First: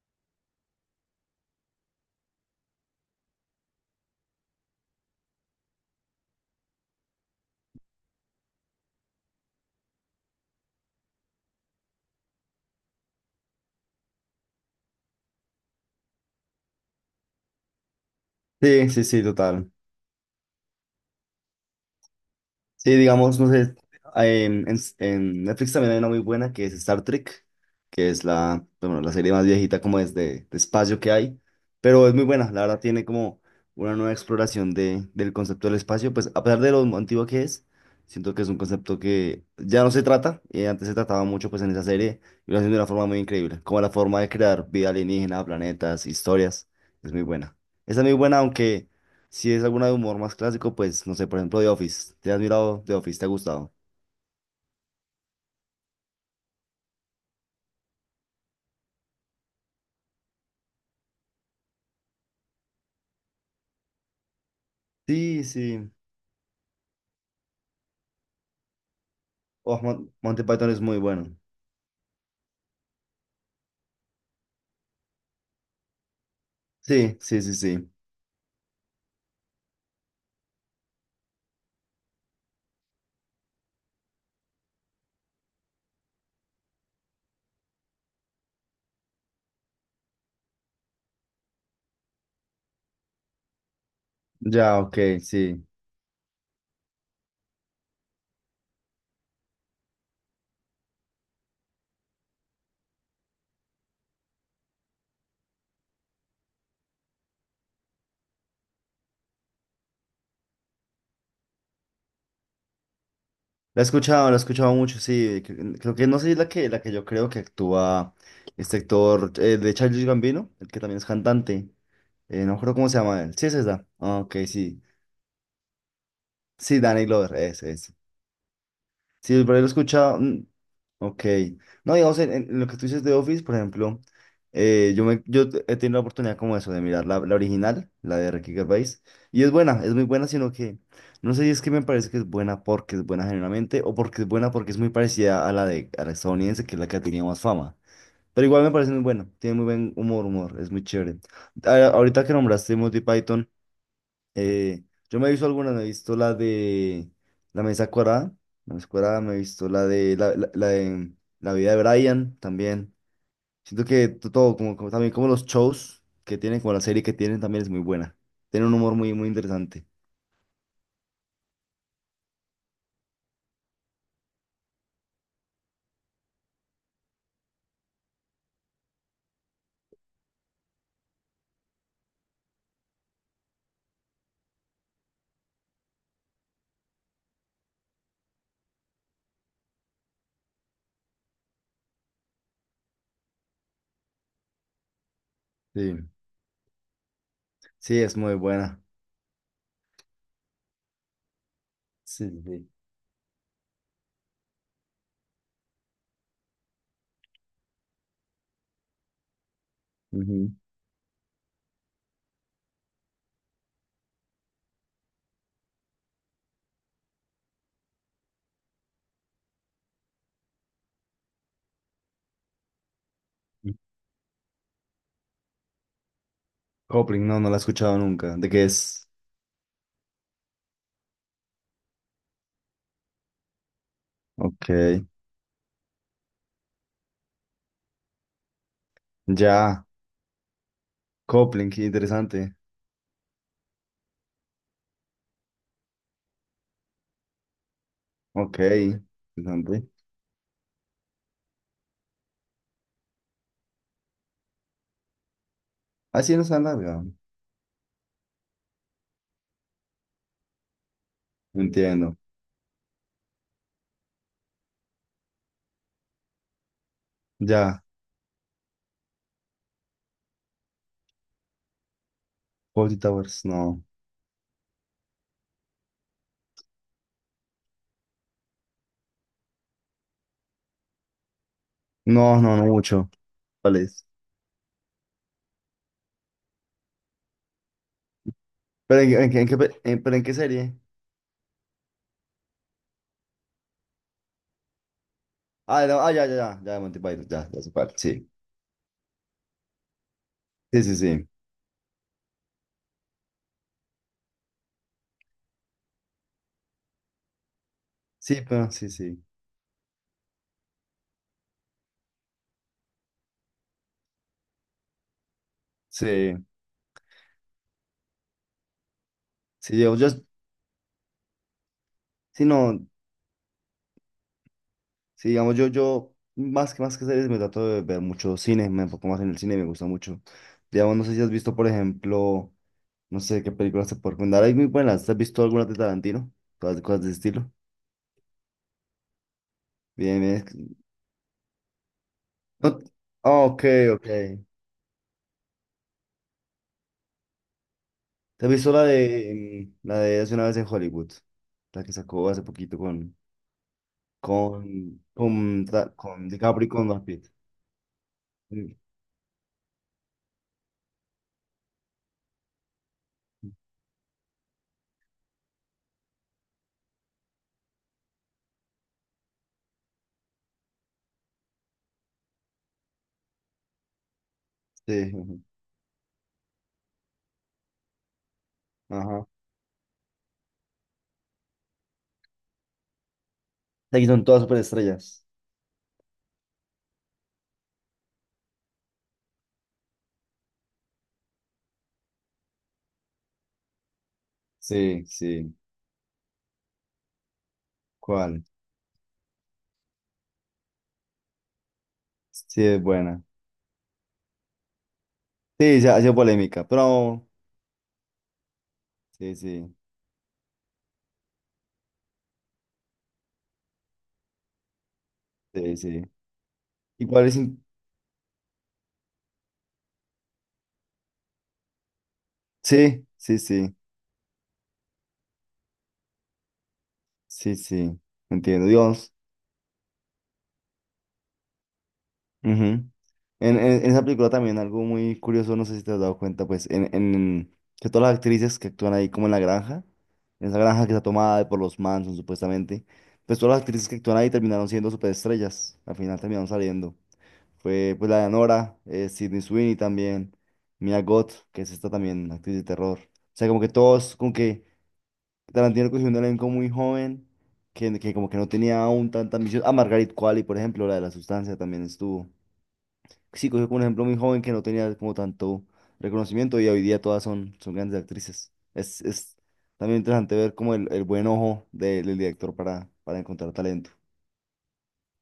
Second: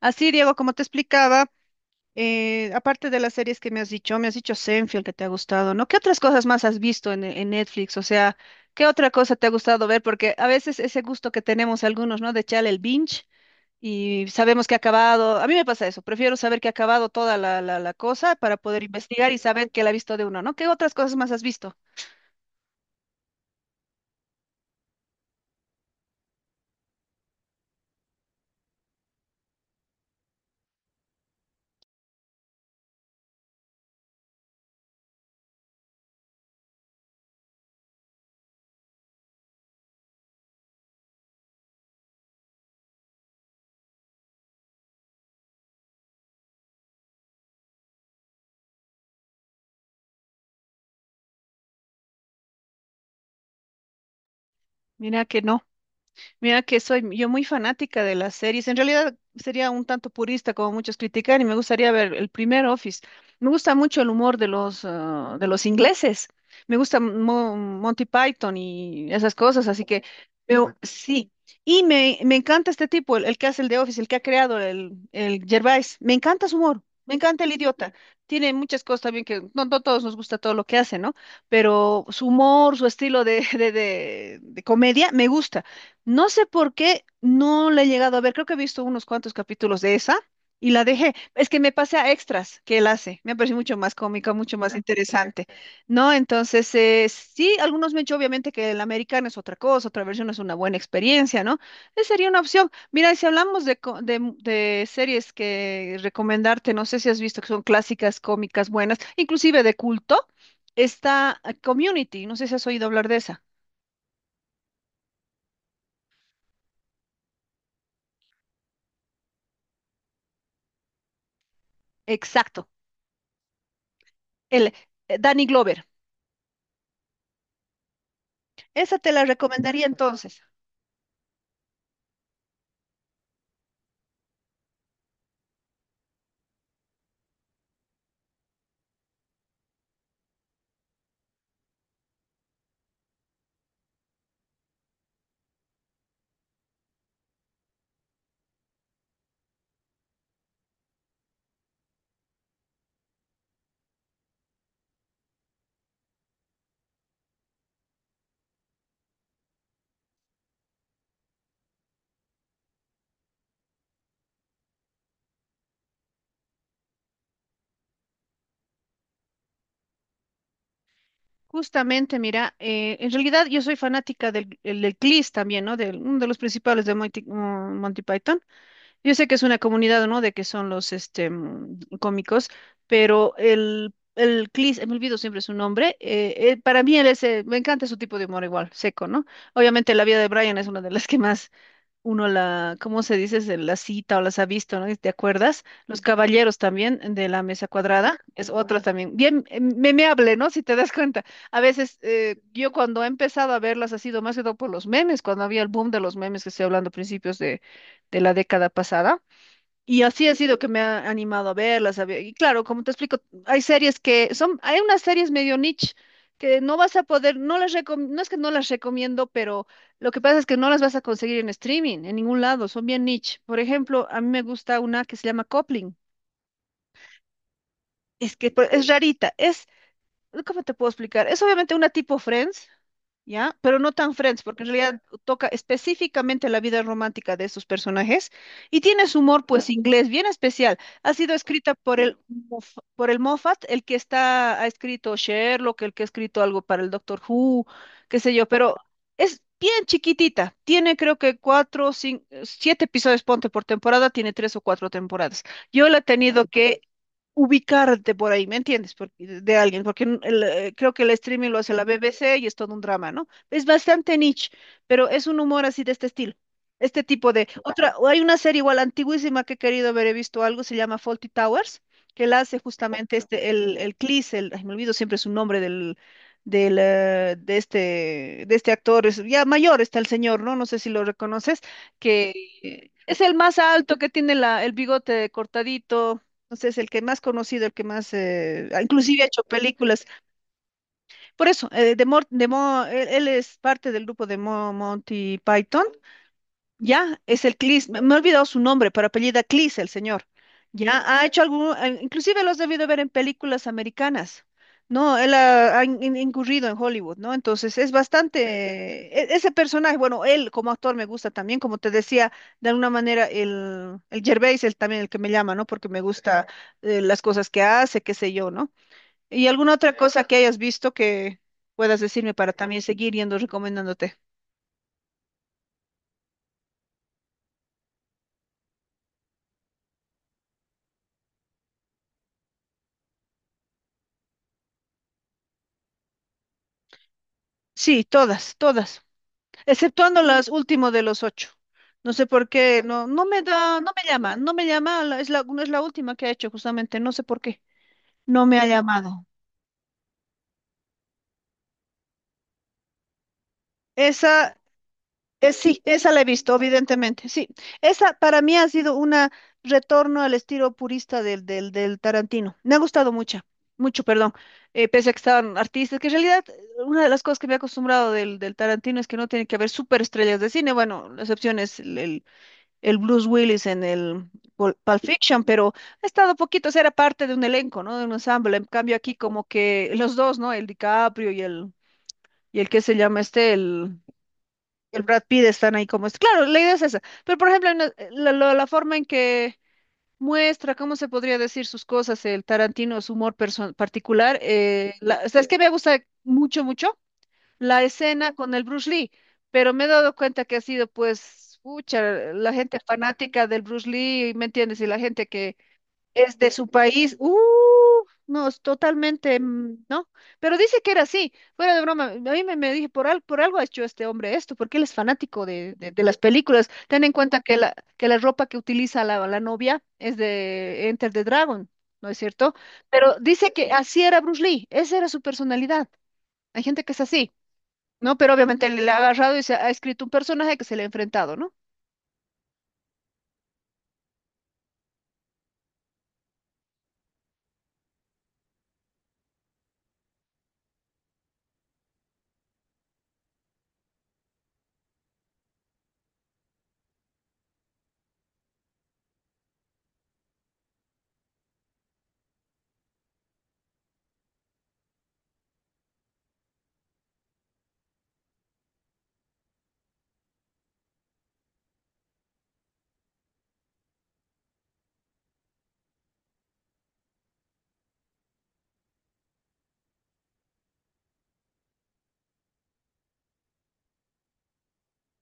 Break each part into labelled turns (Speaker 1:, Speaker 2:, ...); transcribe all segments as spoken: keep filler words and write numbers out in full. Speaker 1: Así, Diego, como te explicaba, eh, aparte de las series que me has dicho, me has dicho Seinfeld que te ha gustado, ¿no? ¿Qué otras cosas más has visto en, en Netflix? O sea, ¿qué otra cosa te ha gustado ver? Porque a veces ese gusto que tenemos algunos, ¿no? De echarle el binge y sabemos que ha acabado. A mí me pasa eso, prefiero saber que ha acabado toda la, la, la cosa para poder
Speaker 2: Sí, sí, sí,
Speaker 1: investigar y saber
Speaker 2: total.
Speaker 1: que la ha visto de uno, ¿no? ¿Qué otras cosas más has visto?
Speaker 2: Sí, digamos, no sé, en, en- en Netflix también hay una muy buena que es Star Trek, que es la, bueno, la serie más viejita como es de, de espacio que hay, pero es muy buena, la verdad tiene como una nueva exploración de, del concepto del espacio, pues a pesar de lo antiguo que es, siento que es un concepto que ya no se trata, y antes se trataba mucho pues en esa serie, y lo hacen de una forma muy increíble, como la forma de crear vida alienígena, planetas, historias, es muy buena. Esa es muy buena, aunque... Si es alguna de humor más clásico, pues no sé, por ejemplo, The Office. ¿Te has mirado The Office? ¿Te ha gustado?
Speaker 1: Mira que no. Mira que soy yo muy fanática de las series. En realidad sería un tanto purista como muchos critican y me gustaría ver el primer Office. Me gusta mucho el humor de los, ah,
Speaker 2: Sí,
Speaker 1: de los
Speaker 2: sí.
Speaker 1: ingleses. Me gusta Mo- Monty Python y esas cosas,
Speaker 2: Oh,
Speaker 1: así que
Speaker 2: Mon- Monty Python
Speaker 1: veo,
Speaker 2: es muy bueno.
Speaker 1: sí. Y me, me encanta este tipo, el, el que hace el de Office, el que ha creado el, el Gervais. Me encanta su humor, me
Speaker 2: Sí, sí,
Speaker 1: encanta el
Speaker 2: sí, sí.
Speaker 1: idiota. Tiene muchas cosas también que no, no todos nos gusta todo lo que hace, ¿no? Pero su humor, su estilo de, de de- de comedia, me gusta. No sé por qué no la he llegado a ver. Creo que he visto unos cuantos capítulos de esa y la dejé. Es que me pasé a extras que él hace. Me ha parecido mucho más cómica, mucho más
Speaker 2: Ya, ok,
Speaker 1: interesante,
Speaker 2: sí.
Speaker 1: ¿no? Entonces, eh, sí, algunos me han dicho obviamente que el americano es otra cosa, otra versión es una buena experiencia, ¿no? Esa sería una opción. Mira, y si hablamos de, co- de, mu- de series que recomendarte, no sé si has visto que son clásicas, cómicas, buenas, inclusive de culto, está eh, Community. No sé si has oído hablar de esa.
Speaker 2: La he escuchado, la he escuchado mucho, sí. Cre- Creo que no sé si es la que, la que yo creo que actúa este actor eh, de Childish Gambino, el que también es cantante. Eh, no
Speaker 1: Exacto.
Speaker 2: creo cómo se llama él. Sí, es esa. Ah, ok,
Speaker 1: El
Speaker 2: sí.
Speaker 1: eh, Danny Glover.
Speaker 2: Sí, Danny Glover, es, es.
Speaker 1: Esa te la
Speaker 2: Sí, por ahí lo he
Speaker 1: recomendaría
Speaker 2: escuchado.
Speaker 1: entonces.
Speaker 2: mm, Ok. No, digamos, en, en lo que tú dices de Office, por ejemplo, eh, yo, me, yo he tenido la oportunidad como eso, de mirar la, la original, la de Ricky Gervais, y es buena, es muy buena, sino que no sé si es que me parece que es buena porque es buena generalmente o porque es buena porque es muy parecida a la de a la estadounidense, que es la que ha tenido más fama. Pero igual me parece muy buena, tiene muy buen humor, humor, es muy chévere. A- ahorita que nombraste Monty Python. Eh, yo me he visto algunas, me he visto la de La Mesa Cuadrada, La Mesa Cuadrada, me he visto la de la, la- la de La Vida de Brian también. Siento que to- todo, como, como también como los shows que tienen, como la serie que tienen, también es muy buena. Tiene un humor muy, muy interesante.
Speaker 1: Justamente, mira, eh, en realidad yo soy fanática del, el- del CLIS también, ¿no? De uno de los principales de Monty, mm, Monty Python. Yo sé que es una comunidad, ¿no? De que son los este, mm, cómicos, pero el, el CLIS, eh, me olvido siempre su nombre, eh, eh, para mí él es, eh, me encanta su tipo de humor igual, seco, ¿no? Obviamente la vida de Brian es una de las que más uno la, ¿cómo se dice? Se La cita o las ha visto, ¿no? ¿Te acuerdas? Los
Speaker 2: Sí,
Speaker 1: caballeros también eh, de la mesa
Speaker 2: sí, es
Speaker 1: cuadrada,
Speaker 2: muy
Speaker 1: es otra
Speaker 2: buena.
Speaker 1: también, bien eh, memeable, ¿no? Si te das cuenta. A veces
Speaker 2: Sí,
Speaker 1: eh,
Speaker 2: sí.
Speaker 1: yo cuando he empezado a verlas ha sido más que todo por los memes, cuando había el boom de los memes que estoy hablando a principios de, de la década pasada. Y así ha
Speaker 2: Ujú.
Speaker 1: sido que me ha animado a verlas. a ver- Y claro, como te explico, hay series que son, hay unas series medio niche que no vas a poder, no las recom- no es que no las recomiendo, pero lo que pasa es que no las vas a conseguir en streaming, en ningún lado, son bien niche. Por
Speaker 2: Sí.
Speaker 1: ejemplo, a mí me gusta una que se llama Coupling.
Speaker 2: Copling, no, no la he escuchado
Speaker 1: Es
Speaker 2: nunca. ¿De
Speaker 1: que
Speaker 2: qué
Speaker 1: pues, es
Speaker 2: es?
Speaker 1: rarita, es ¿Cómo te puedo explicar? Es obviamente una tipo Friends, ¿ya? Pero no tan Friends, porque
Speaker 2: Ok,
Speaker 1: en realidad toca específicamente la vida romántica de estos personajes y tiene su humor, pues,
Speaker 2: ya.
Speaker 1: inglés bien especial. Ha sido
Speaker 2: Copling,
Speaker 1: escrita
Speaker 2: qué
Speaker 1: por el,
Speaker 2: interesante.
Speaker 1: Moff- por el Moffat, el que está, ha escrito Sherlock, el que ha escrito algo para el Doctor Who, qué sé yo,
Speaker 2: Ok,
Speaker 1: pero es bien
Speaker 2: interesante.
Speaker 1: chiquitita. Tiene creo que cuatro, cinco, siete episodios, ponte por temporada, tiene tres o cuatro temporadas. Yo la he
Speaker 2: Así no
Speaker 1: tenido
Speaker 2: está
Speaker 1: que
Speaker 2: larga.
Speaker 1: ubicarte por ahí, ¿me entiendes? Porque, de alguien, porque n- el, eh, creo que el streaming lo hace la
Speaker 2: Entiendo.
Speaker 1: B B C y es todo un drama, ¿no? Es bastante niche, pero es un humor así de este estilo. Este tipo de
Speaker 2: Ya.
Speaker 1: otra, o hay una serie igual antiguísima que he querido haber he visto algo, se llama Fawlty Towers, que la hace
Speaker 2: Fawlty
Speaker 1: justamente
Speaker 2: Towers,
Speaker 1: este, el,
Speaker 2: no.
Speaker 1: el Cleese, el, ay, me olvido siempre su nombre del, del, eh, de este, de este actor, es, ya mayor está el señor, ¿no? No sé si lo reconoces, que
Speaker 2: No, no, no mucho.
Speaker 1: es el más
Speaker 2: ¿Cuál
Speaker 1: alto,
Speaker 2: es?
Speaker 1: que tiene la, el bigote cortadito, entonces, el que más conocido, el que más, eh, ah,
Speaker 2: ¿Pero en,
Speaker 1: inclusive ha
Speaker 2: en, qué-
Speaker 1: hecho
Speaker 2: en qué, pe- en-
Speaker 1: películas.
Speaker 2: pero en qué serie?
Speaker 1: Por eso, eh, de Mor- de Mo- él, él es parte del grupo de Mo- Monty Python.
Speaker 2: Ah, no, ah, ya, ya, ya, ya, Monty
Speaker 1: Ya,
Speaker 2: Python,
Speaker 1: es
Speaker 2: ya,
Speaker 1: el
Speaker 2: ya sé
Speaker 1: Clis,
Speaker 2: cuál,
Speaker 1: me, me he
Speaker 2: sí.
Speaker 1: olvidado su nombre, pero apellida Clis, el señor.
Speaker 2: Sí, sí,
Speaker 1: Ya ha
Speaker 2: sí.
Speaker 1: hecho algún, eh, inclusive lo has debido ver en películas americanas. No, él ha, ha in- in- incurrido en Hollywood, ¿no? Entonces es bastante,
Speaker 2: Sí, pero sí, sí.
Speaker 1: e- ese personaje, bueno, él como actor me gusta también, como te decía, de alguna manera el, el Gervais, él también el que me llama, ¿no? Porque me
Speaker 2: Sí,
Speaker 1: gusta eh, las cosas que hace, qué sé yo, ¿no? ¿Y alguna
Speaker 2: sí, yo,
Speaker 1: otra
Speaker 2: yo,
Speaker 1: cosa que hayas visto que puedas decirme
Speaker 2: sí,
Speaker 1: para también
Speaker 2: no,
Speaker 1: seguir yendo recomendándote?
Speaker 2: sí, digamos, yo, yo, más que, más que series, me trato de ver mucho cine, me enfoco más en el cine, me gusta mucho. Digamos, no sé si has visto, por ejemplo, no sé qué películas te puedo recomendar, hay muy buenas, ¿has visto algunas de Tarantino? Cosas, cosas de ese estilo.
Speaker 1: Sí, todas, todas.
Speaker 2: Bien,
Speaker 1: Exceptuando las
Speaker 2: bien.
Speaker 1: último de los ocho. No sé por
Speaker 2: No,
Speaker 1: qué, no, no me
Speaker 2: ok,
Speaker 1: da, no
Speaker 2: ok.
Speaker 1: me llama, no me llama, la- es la, no es la última que ha hecho justamente, no sé por qué,
Speaker 2: ¿Te
Speaker 1: no
Speaker 2: has
Speaker 1: me ha
Speaker 2: visto la
Speaker 1: llamado.
Speaker 2: de em, la de hace una vez en Hollywood? La que sacó hace poquito con
Speaker 1: Esa,
Speaker 2: con
Speaker 1: eh,
Speaker 2: con,
Speaker 1: sí,
Speaker 2: ta-
Speaker 1: esa la he
Speaker 2: con
Speaker 1: visto,
Speaker 2: DiCaprio y con Brad Pitt.
Speaker 1: evidentemente, sí. Esa para mí ha
Speaker 2: Sí,
Speaker 1: sido un retorno al estilo purista del, del, del Tarantino. Me ha gustado mucho, mucho, perdón, eh, pese a que estaban artistas, que en realidad eh, una de las cosas que me he acostumbrado del, del Tarantino es que no tiene que haber superestrellas de cine, bueno, la excepción es el, el el Bruce Willis en el Pul- Pulp
Speaker 2: sí,
Speaker 1: Fiction, pero ha estado poquito, o sea, era parte de un elenco, ¿no? De un ensamble. En cambio
Speaker 2: ajá.
Speaker 1: aquí
Speaker 2: Ajá.
Speaker 1: como que los dos, ¿no? El DiCaprio y el, y el que se llama este, el,
Speaker 2: Aquí son todas
Speaker 1: el Brad
Speaker 2: superestrellas.
Speaker 1: Pitt están ahí como este. Claro, la idea es esa. Pero por ejemplo, en la, la- la- la forma en que muestra, ¿cómo se podría decir sus cosas? El Tarantino, su humor perso- particular. Eh,
Speaker 2: Sí,
Speaker 1: la- ¿sabes
Speaker 2: sí.
Speaker 1: qué me gusta mucho, mucho? La escena
Speaker 2: ¿Cuál?
Speaker 1: con el Bruce Lee, pero me he dado cuenta que ha sido pues, pucha, la
Speaker 2: Sí,
Speaker 1: gente
Speaker 2: es buena.
Speaker 1: fanática del Bruce Lee, ¿me entiendes? Y la gente que
Speaker 2: Sí, se ha sido
Speaker 1: es de su
Speaker 2: polémica,
Speaker 1: país,
Speaker 2: pero
Speaker 1: uh, no, es
Speaker 2: sí,
Speaker 1: totalmente,
Speaker 2: sí,
Speaker 1: mm, ¿no? Pero dice que era así, fuera de broma, a mí me, me dije, por, al- por algo ha hecho este hombre esto, porque él es fanático de,
Speaker 2: sí,
Speaker 1: de- de
Speaker 2: sí.
Speaker 1: las películas. Ten en
Speaker 2: Igual es
Speaker 1: cuenta que
Speaker 2: in-
Speaker 1: la, que la ropa que utiliza la, la novia es de Enter the Dragon. ¿No es cierto?
Speaker 2: sí,
Speaker 1: Pero
Speaker 2: sí,
Speaker 1: dice que
Speaker 2: sí,
Speaker 1: así era Bruce Lee, esa era su personalidad. Hay gente que es así.
Speaker 2: sí, sí.
Speaker 1: No, pero
Speaker 2: Entiendo,
Speaker 1: obviamente le ha
Speaker 2: Dios.
Speaker 1: agarrado y se ha escrito un personaje que se le ha enfrentado, ¿no?
Speaker 2: Ujú. En, en- en esa película también algo muy curioso, no sé si te has dado cuenta, pues, en, en que todas las actrices que actúan ahí como en la granja, en esa granja que está tomada por los Manson supuestamente, pues todas las actrices que actúan ahí terminaron siendo superestrellas, al final terminaron saliendo. Fue pues la de Nora, eh, Sydney Sweeney también, Mia Goth, que es esta también actriz de terror. O sea, como que todos, como que Tarantino cogió un elenco muy joven, que, que como que no tenía aún tanta ambición. Ah, Margaret Qualley, por ejemplo, la de la sustancia también estuvo. Sí, cogió como un ejemplo muy joven que no tenía como tanto reconocimiento y hoy día todas son, son grandes actrices. Es, es también interesante ver como el, el buen ojo de- del director para, para encontrar talento.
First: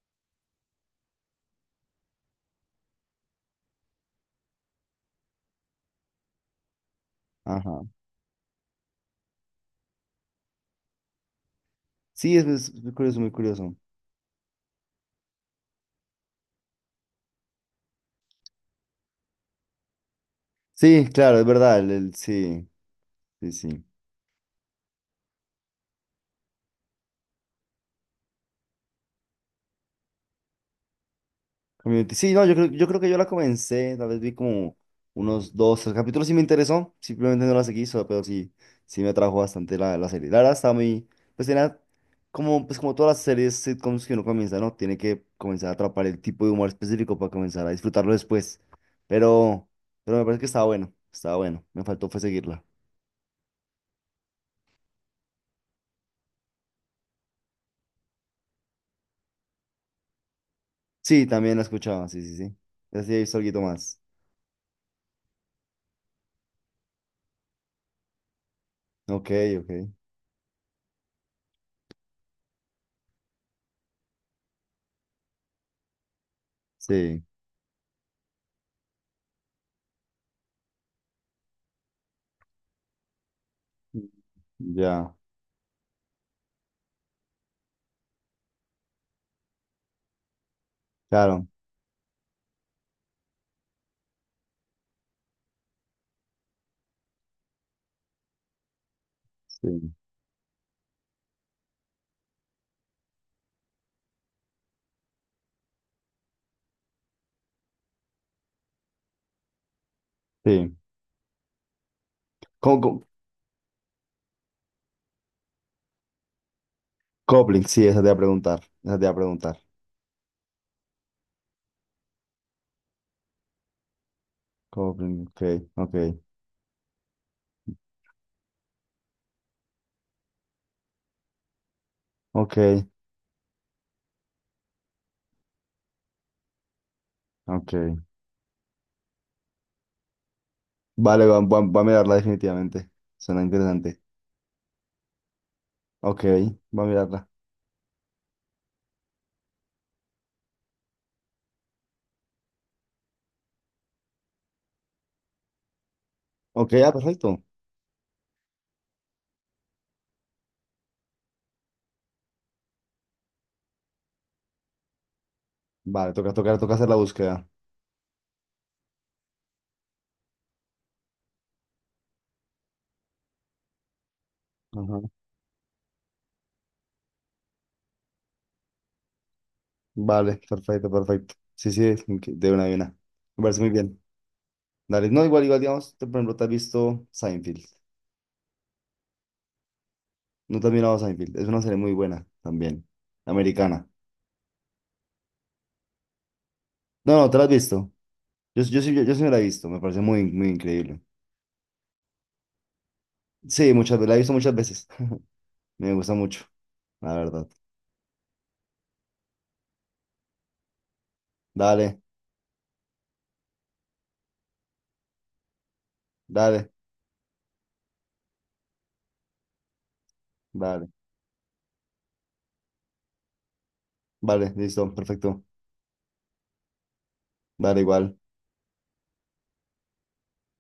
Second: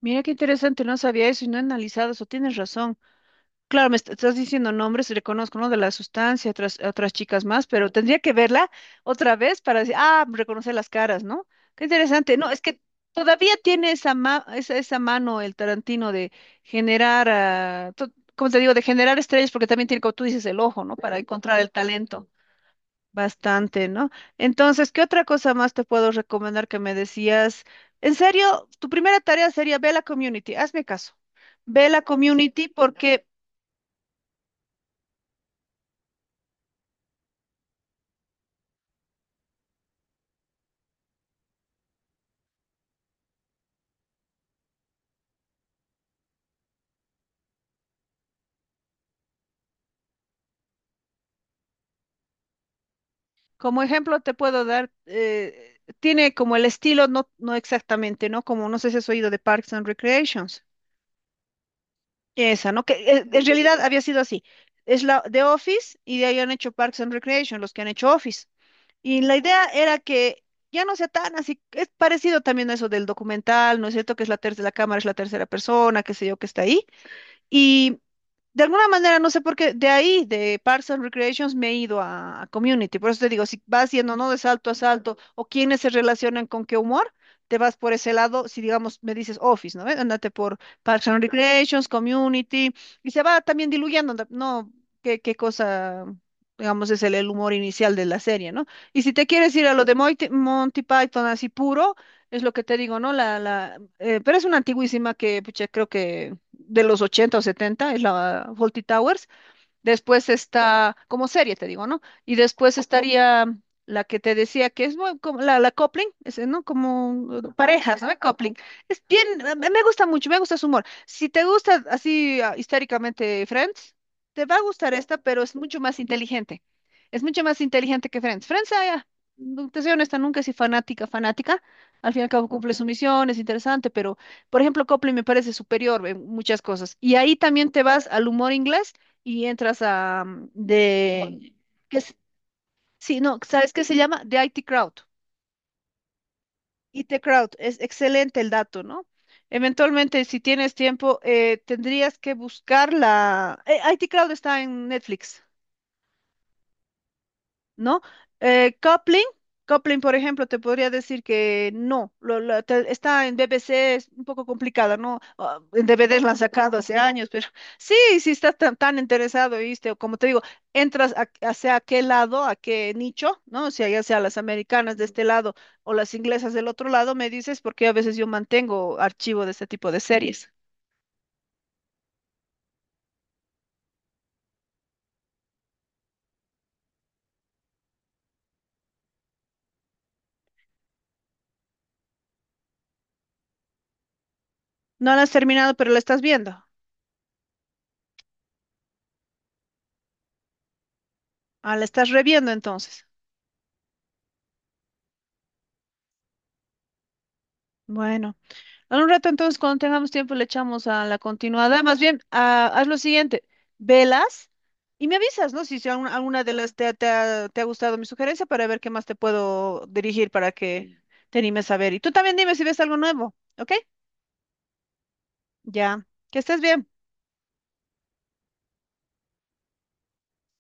Speaker 1: Mira qué interesante, no sabía eso y no he analizado eso, tienes razón. Claro, me est- estás diciendo nombres, reconozco, ¿no? De la sustancia, otras, otras chicas más,
Speaker 2: Ajá.
Speaker 1: pero tendría que verla otra vez para decir, ah, reconocer las caras, ¿no? Qué interesante.
Speaker 2: Sí, es,
Speaker 1: No, es
Speaker 2: es
Speaker 1: que
Speaker 2: muy curioso, muy
Speaker 1: todavía
Speaker 2: curioso.
Speaker 1: tiene esa, ma- esa, esa mano el Tarantino de generar, ah, to- como te digo, de generar estrellas, porque también tiene, como tú dices, el ojo, ¿no?
Speaker 2: Sí,
Speaker 1: Para
Speaker 2: claro, es
Speaker 1: encontrar el
Speaker 2: verdad, el, el-
Speaker 1: talento.
Speaker 2: sí, sí, sí.
Speaker 1: Bastante, ¿no? Entonces, ¿qué otra cosa más te puedo recomendar que me decías? En serio, tu primera tarea sería ve a la community, hazme caso. Ve a la
Speaker 2: Community. Sí, no, yo
Speaker 1: community
Speaker 2: creo, yo creo que yo
Speaker 1: porque,
Speaker 2: la comencé, tal vez vi como unos dos, tres capítulos y me interesó, simplemente no la seguí, so- pero sí, sí me atrajo bastante la, la serie. La verdad estaba muy, pues tenía como, pues como todas las series sitcoms que uno comienza, ¿no? Tiene que comenzar a atrapar el tipo de humor específico para comenzar a disfrutarlo después. Pero, pero me parece que estaba bueno, estaba bueno, me faltó fue seguirla.
Speaker 1: como ejemplo, te puedo dar, eh, tiene como el estilo, no, no exactamente, ¿no? Como no sé si has oído de Parks and Recreations.
Speaker 2: Sí, también la escuchaba, sí, sí, sí.
Speaker 1: Esa, ¿no? Que
Speaker 2: Así he
Speaker 1: eh,
Speaker 2: visto
Speaker 1: en
Speaker 2: algo
Speaker 1: realidad había
Speaker 2: más.
Speaker 1: sido así. Es la de Office y de ahí han hecho Parks and Recreation, los que han hecho Office. Y
Speaker 2: Ok,
Speaker 1: la idea
Speaker 2: ok,
Speaker 1: era que ya no sea tan así, es parecido también a eso del documental, ¿no es cierto? Que es la tercera, la cámara es la tercera persona, qué sé yo, que está ahí,
Speaker 2: sí,
Speaker 1: y de alguna manera, no sé por qué, de ahí, de Parks and Recreations, me he ido a, a Community. Por eso te digo, si vas yendo, ¿no? De salto a
Speaker 2: ya,
Speaker 1: salto, o quienes se relacionan con qué humor, te vas por ese lado. Si, digamos, me dices Office, ¿no? ¿Ve? Ándate por Parks and
Speaker 2: claro,
Speaker 1: Recreations, Community, y se va también diluyendo, ¿no? No, ¿qué, qué cosa, digamos, es el, el humor inicial de la serie, ¿no? Y si te quieres ir a lo de
Speaker 2: sí,
Speaker 1: Moite- Monty Python así puro, es lo que te digo, ¿no? La, la, eh, pero es una antiguísima que, pucha, creo que de los ochenta o setenta es la Fawlty Towers. Después
Speaker 2: sí.
Speaker 1: está, como serie te digo, ¿no? Y después
Speaker 2: ¿Cómo, cómo-
Speaker 1: estaría la que te decía que es muy como la, la coupling, ese, ¿no? Como eh,
Speaker 2: Coupling, sí,
Speaker 1: parejas,
Speaker 2: esa te
Speaker 1: ¿no?
Speaker 2: iba a
Speaker 1: Coupling.
Speaker 2: preguntar. Esa
Speaker 1: Es
Speaker 2: te iba a
Speaker 1: bien, eh,
Speaker 2: preguntar.
Speaker 1: me me gusta mucho, me gusta su humor. Si te gusta así ah, históricamente Friends, te va a gustar esta,
Speaker 2: Coupling,
Speaker 1: pero es
Speaker 2: ok,
Speaker 1: mucho
Speaker 2: ok,
Speaker 1: más inteligente. Es mucho más inteligente que Friends. Friends, ah, ya, no, te soy honesta, nunca soy fanática, fanática. Al fin y al cabo cumple su
Speaker 2: ok,
Speaker 1: misión, es interesante, pero, por ejemplo, Coupling me parece superior en muchas cosas. Y ahí también
Speaker 2: ok.
Speaker 1: te vas al humor inglés y entras a mm,
Speaker 2: Vale, va,
Speaker 1: de
Speaker 2: va- va a
Speaker 1: que es-
Speaker 2: mirarla definitivamente.
Speaker 1: sí, no,
Speaker 2: Suena
Speaker 1: ¿sabes qué se
Speaker 2: interesante.
Speaker 1: llama? De I T Crowd.
Speaker 2: Ok, va a
Speaker 1: I T
Speaker 2: mirarla.
Speaker 1: Crowd, es excelente el dato, ¿no? Eventualmente, si tienes tiempo, eh, tendrías que buscar la eh, I T Crowd está en Netflix.
Speaker 2: Ok, ah, perfecto.
Speaker 1: ¿No? Eh, coupling, coupling, por ejemplo, te podría decir que no, lo- lo- te- está en B B C, es un poco complicada, ¿no? Ah, en
Speaker 2: Vale,
Speaker 1: D V Ds la
Speaker 2: toca,
Speaker 1: han
Speaker 2: toca, toca
Speaker 1: sacado
Speaker 2: hacer
Speaker 1: hace
Speaker 2: la
Speaker 1: años, pero
Speaker 2: búsqueda.
Speaker 1: sí, si estás tan, tan interesado, ¿viste? O como te digo, entras a- hacia qué lado, a qué nicho, ¿no? O sea, ya sea las americanas de
Speaker 2: Ajá.
Speaker 1: este lado o las inglesas del otro lado, me dices, porque a veces yo mantengo archivo de este tipo de
Speaker 2: Vale,
Speaker 1: series.
Speaker 2: perfecto, perfecto. Sí, sí, ok, de una a una. Me parece muy bien. Dale, no, igual, igual, digamos, tú, por ejemplo, te has visto Seinfeld. No te has mirado Seinfeld. Es una serie muy buena también, americana.
Speaker 1: No la has terminado, pero la estás viendo.
Speaker 2: No, no, te la has visto. Yo, yo, sí- yo, yo sí me la he visto. Me parece muy, muy increíble.
Speaker 1: Ah, la estás reviendo entonces.
Speaker 2: Sí, muchas veces, la he visto muchas veces. Me gusta mucho, la verdad.
Speaker 1: Bueno. En un rato, entonces, cuando tengamos tiempo, le echamos a la continuada. Más
Speaker 2: Dale,
Speaker 1: bien, ah, haz lo siguiente, velas y me avisas, ¿no? Si, si alguna, alguna de
Speaker 2: dale,
Speaker 1: las te, ha- te ha te ha gustado mi sugerencia para ver qué más te puedo dirigir para
Speaker 2: dale,
Speaker 1: que te animes a ver. Y tú también dime si ves algo nuevo, ¿ok?
Speaker 2: vale, listo, perfecto.
Speaker 1: Ya, que estés bien.
Speaker 2: Dale igual.